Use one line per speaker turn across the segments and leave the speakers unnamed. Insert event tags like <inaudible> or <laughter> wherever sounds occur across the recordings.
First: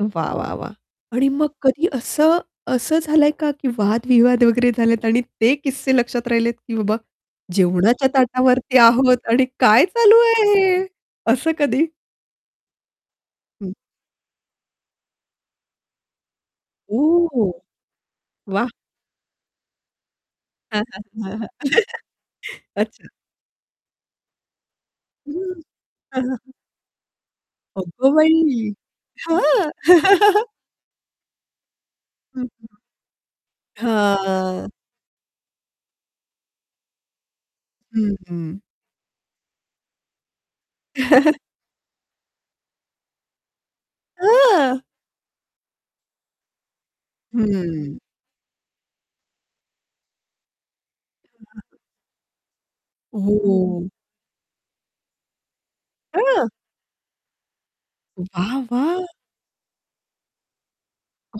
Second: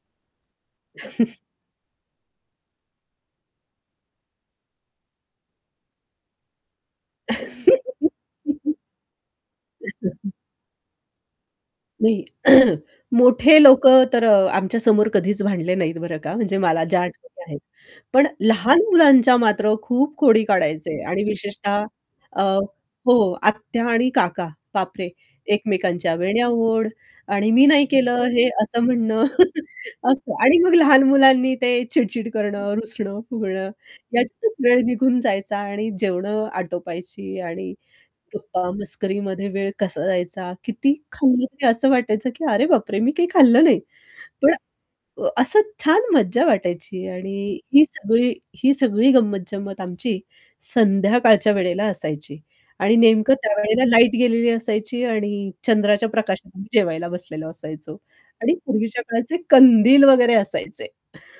वाह, वाह, वाह! आणि
<chuckles>
मग कधी असं असं झालंय का की वाद-विवाद वगैरे झालेत आणि ते किस्से लक्षात राहिलेत, की बाबा जेवणाच्या
<laughs>
ताटावरती आहोत आणि काय चालू
<unintelligible>
आहे हे? असं कधी?
नाही <clears throat> मोठे
हं.
लोकं तर आमच्या समोर कधीच भांडले नाहीत बरं का, म्हणजे मला ज्या आठवणी
ओह!
आहेत. पण
वाह!
लहान मुलांच्या मात्र खूप खोडी
हां,
काढायचे
हां.
आणि
हां, हां.
विशेषतः अ,
<chuckles> अच्छा.
हो आत्या आणि काका बाप रे!
हं.
एकमेकांच्या
हां,
वेण्या
हां.
ओढ आणि मी नाही
अगं
केलं हे
बाई!
असं म्हणणं <chuckles>
हां
असं.
<chuckles>
आणि मग लहान मुलांनी ते चिड-चिड
हं, हं.
करणं, रुसणं फुगणं ह्याच्यातच
हां.
वेळ निघून जायचा आणि जेवण आटोपायची आणि
हं. हं.
गप्पा, मस्करीमध्ये वेळ कसा जायचा? किती
<chuckles>
खाल्लं तरी असं वाटायचं की "अरे बापरे! मी काही खाल्लं नाही." पण,
हां.
अ असं छान मज्जा वाटायची आणि ही
हं.
सगळी ही सगळी गंमत-जंमत आमची संध्याकाळच्या
<unintelligible>
वेळेला असायची आणि नेमकं त्यावेळेला
हो.
लाईट गेलेली असायची आणि चंद्राच्या प्रकाशात
हां?
आम्ही जेवायला बसलेलो असायचो आणि
वाह,
पूर्वीच्या
वाह!
काळाचे कंदील वगैरे असायचे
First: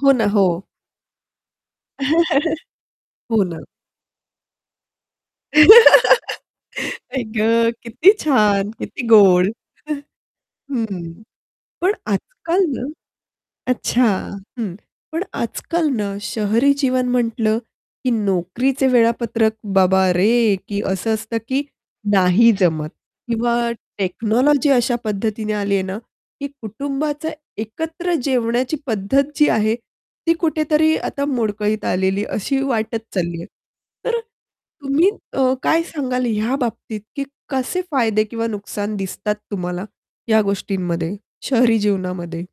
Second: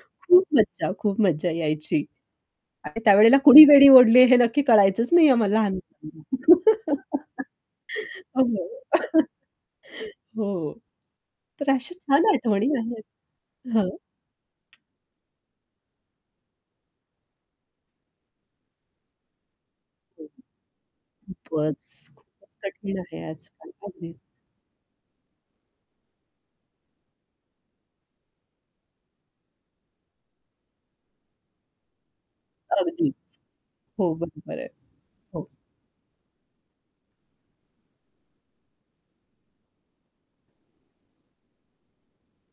हो ना,
खूप
हो.
मज्जा, खूप मज्जा यायची.
<chuckles>
आणि त्यावेळेला
हो ना.
कुणी वेणी ओढली हे नक्की कळायचंच नाही आम्हाला लहानपणी
<laughs> आई
<chuckles>
ग! किती
हो, हो.
छान, किती
<chuckles>
गोड! <chuckles>
हो.
हं.
तर अशा
पण
छान
आज-काल
आठवणी
ना
आहेत. हां.
अच्छा. हं. पण आज-काल ना शहरी जीवन म्हंटल की नोकरीचे वेळापत्रक बाबा रे! की
<unintelligible>
असं असतं की
खूपच.
नाही
खूपच
जमत
कठीण आहे
किंवा
आजकाल. अगदीच
टेक्नॉलॉजी अशा पद्धतीने आली आहे ना, की कुटुंबाच एकत्र जेवण्याची पद्धत जी आहे, ती कुठेतरी आता मोडकळीत आलेली अशी वाटत
अगदीच.
चालली आहे.
हो,
तर
बरोबर आहे.
तुम्ही
हो.
अ, काय सांगाल ह्या बाबतीत, की कसे फायदे किंवा नुकसान दिसतात तुम्हाला या गोष्टींमध्ये, शहरी जीवनामध्ये?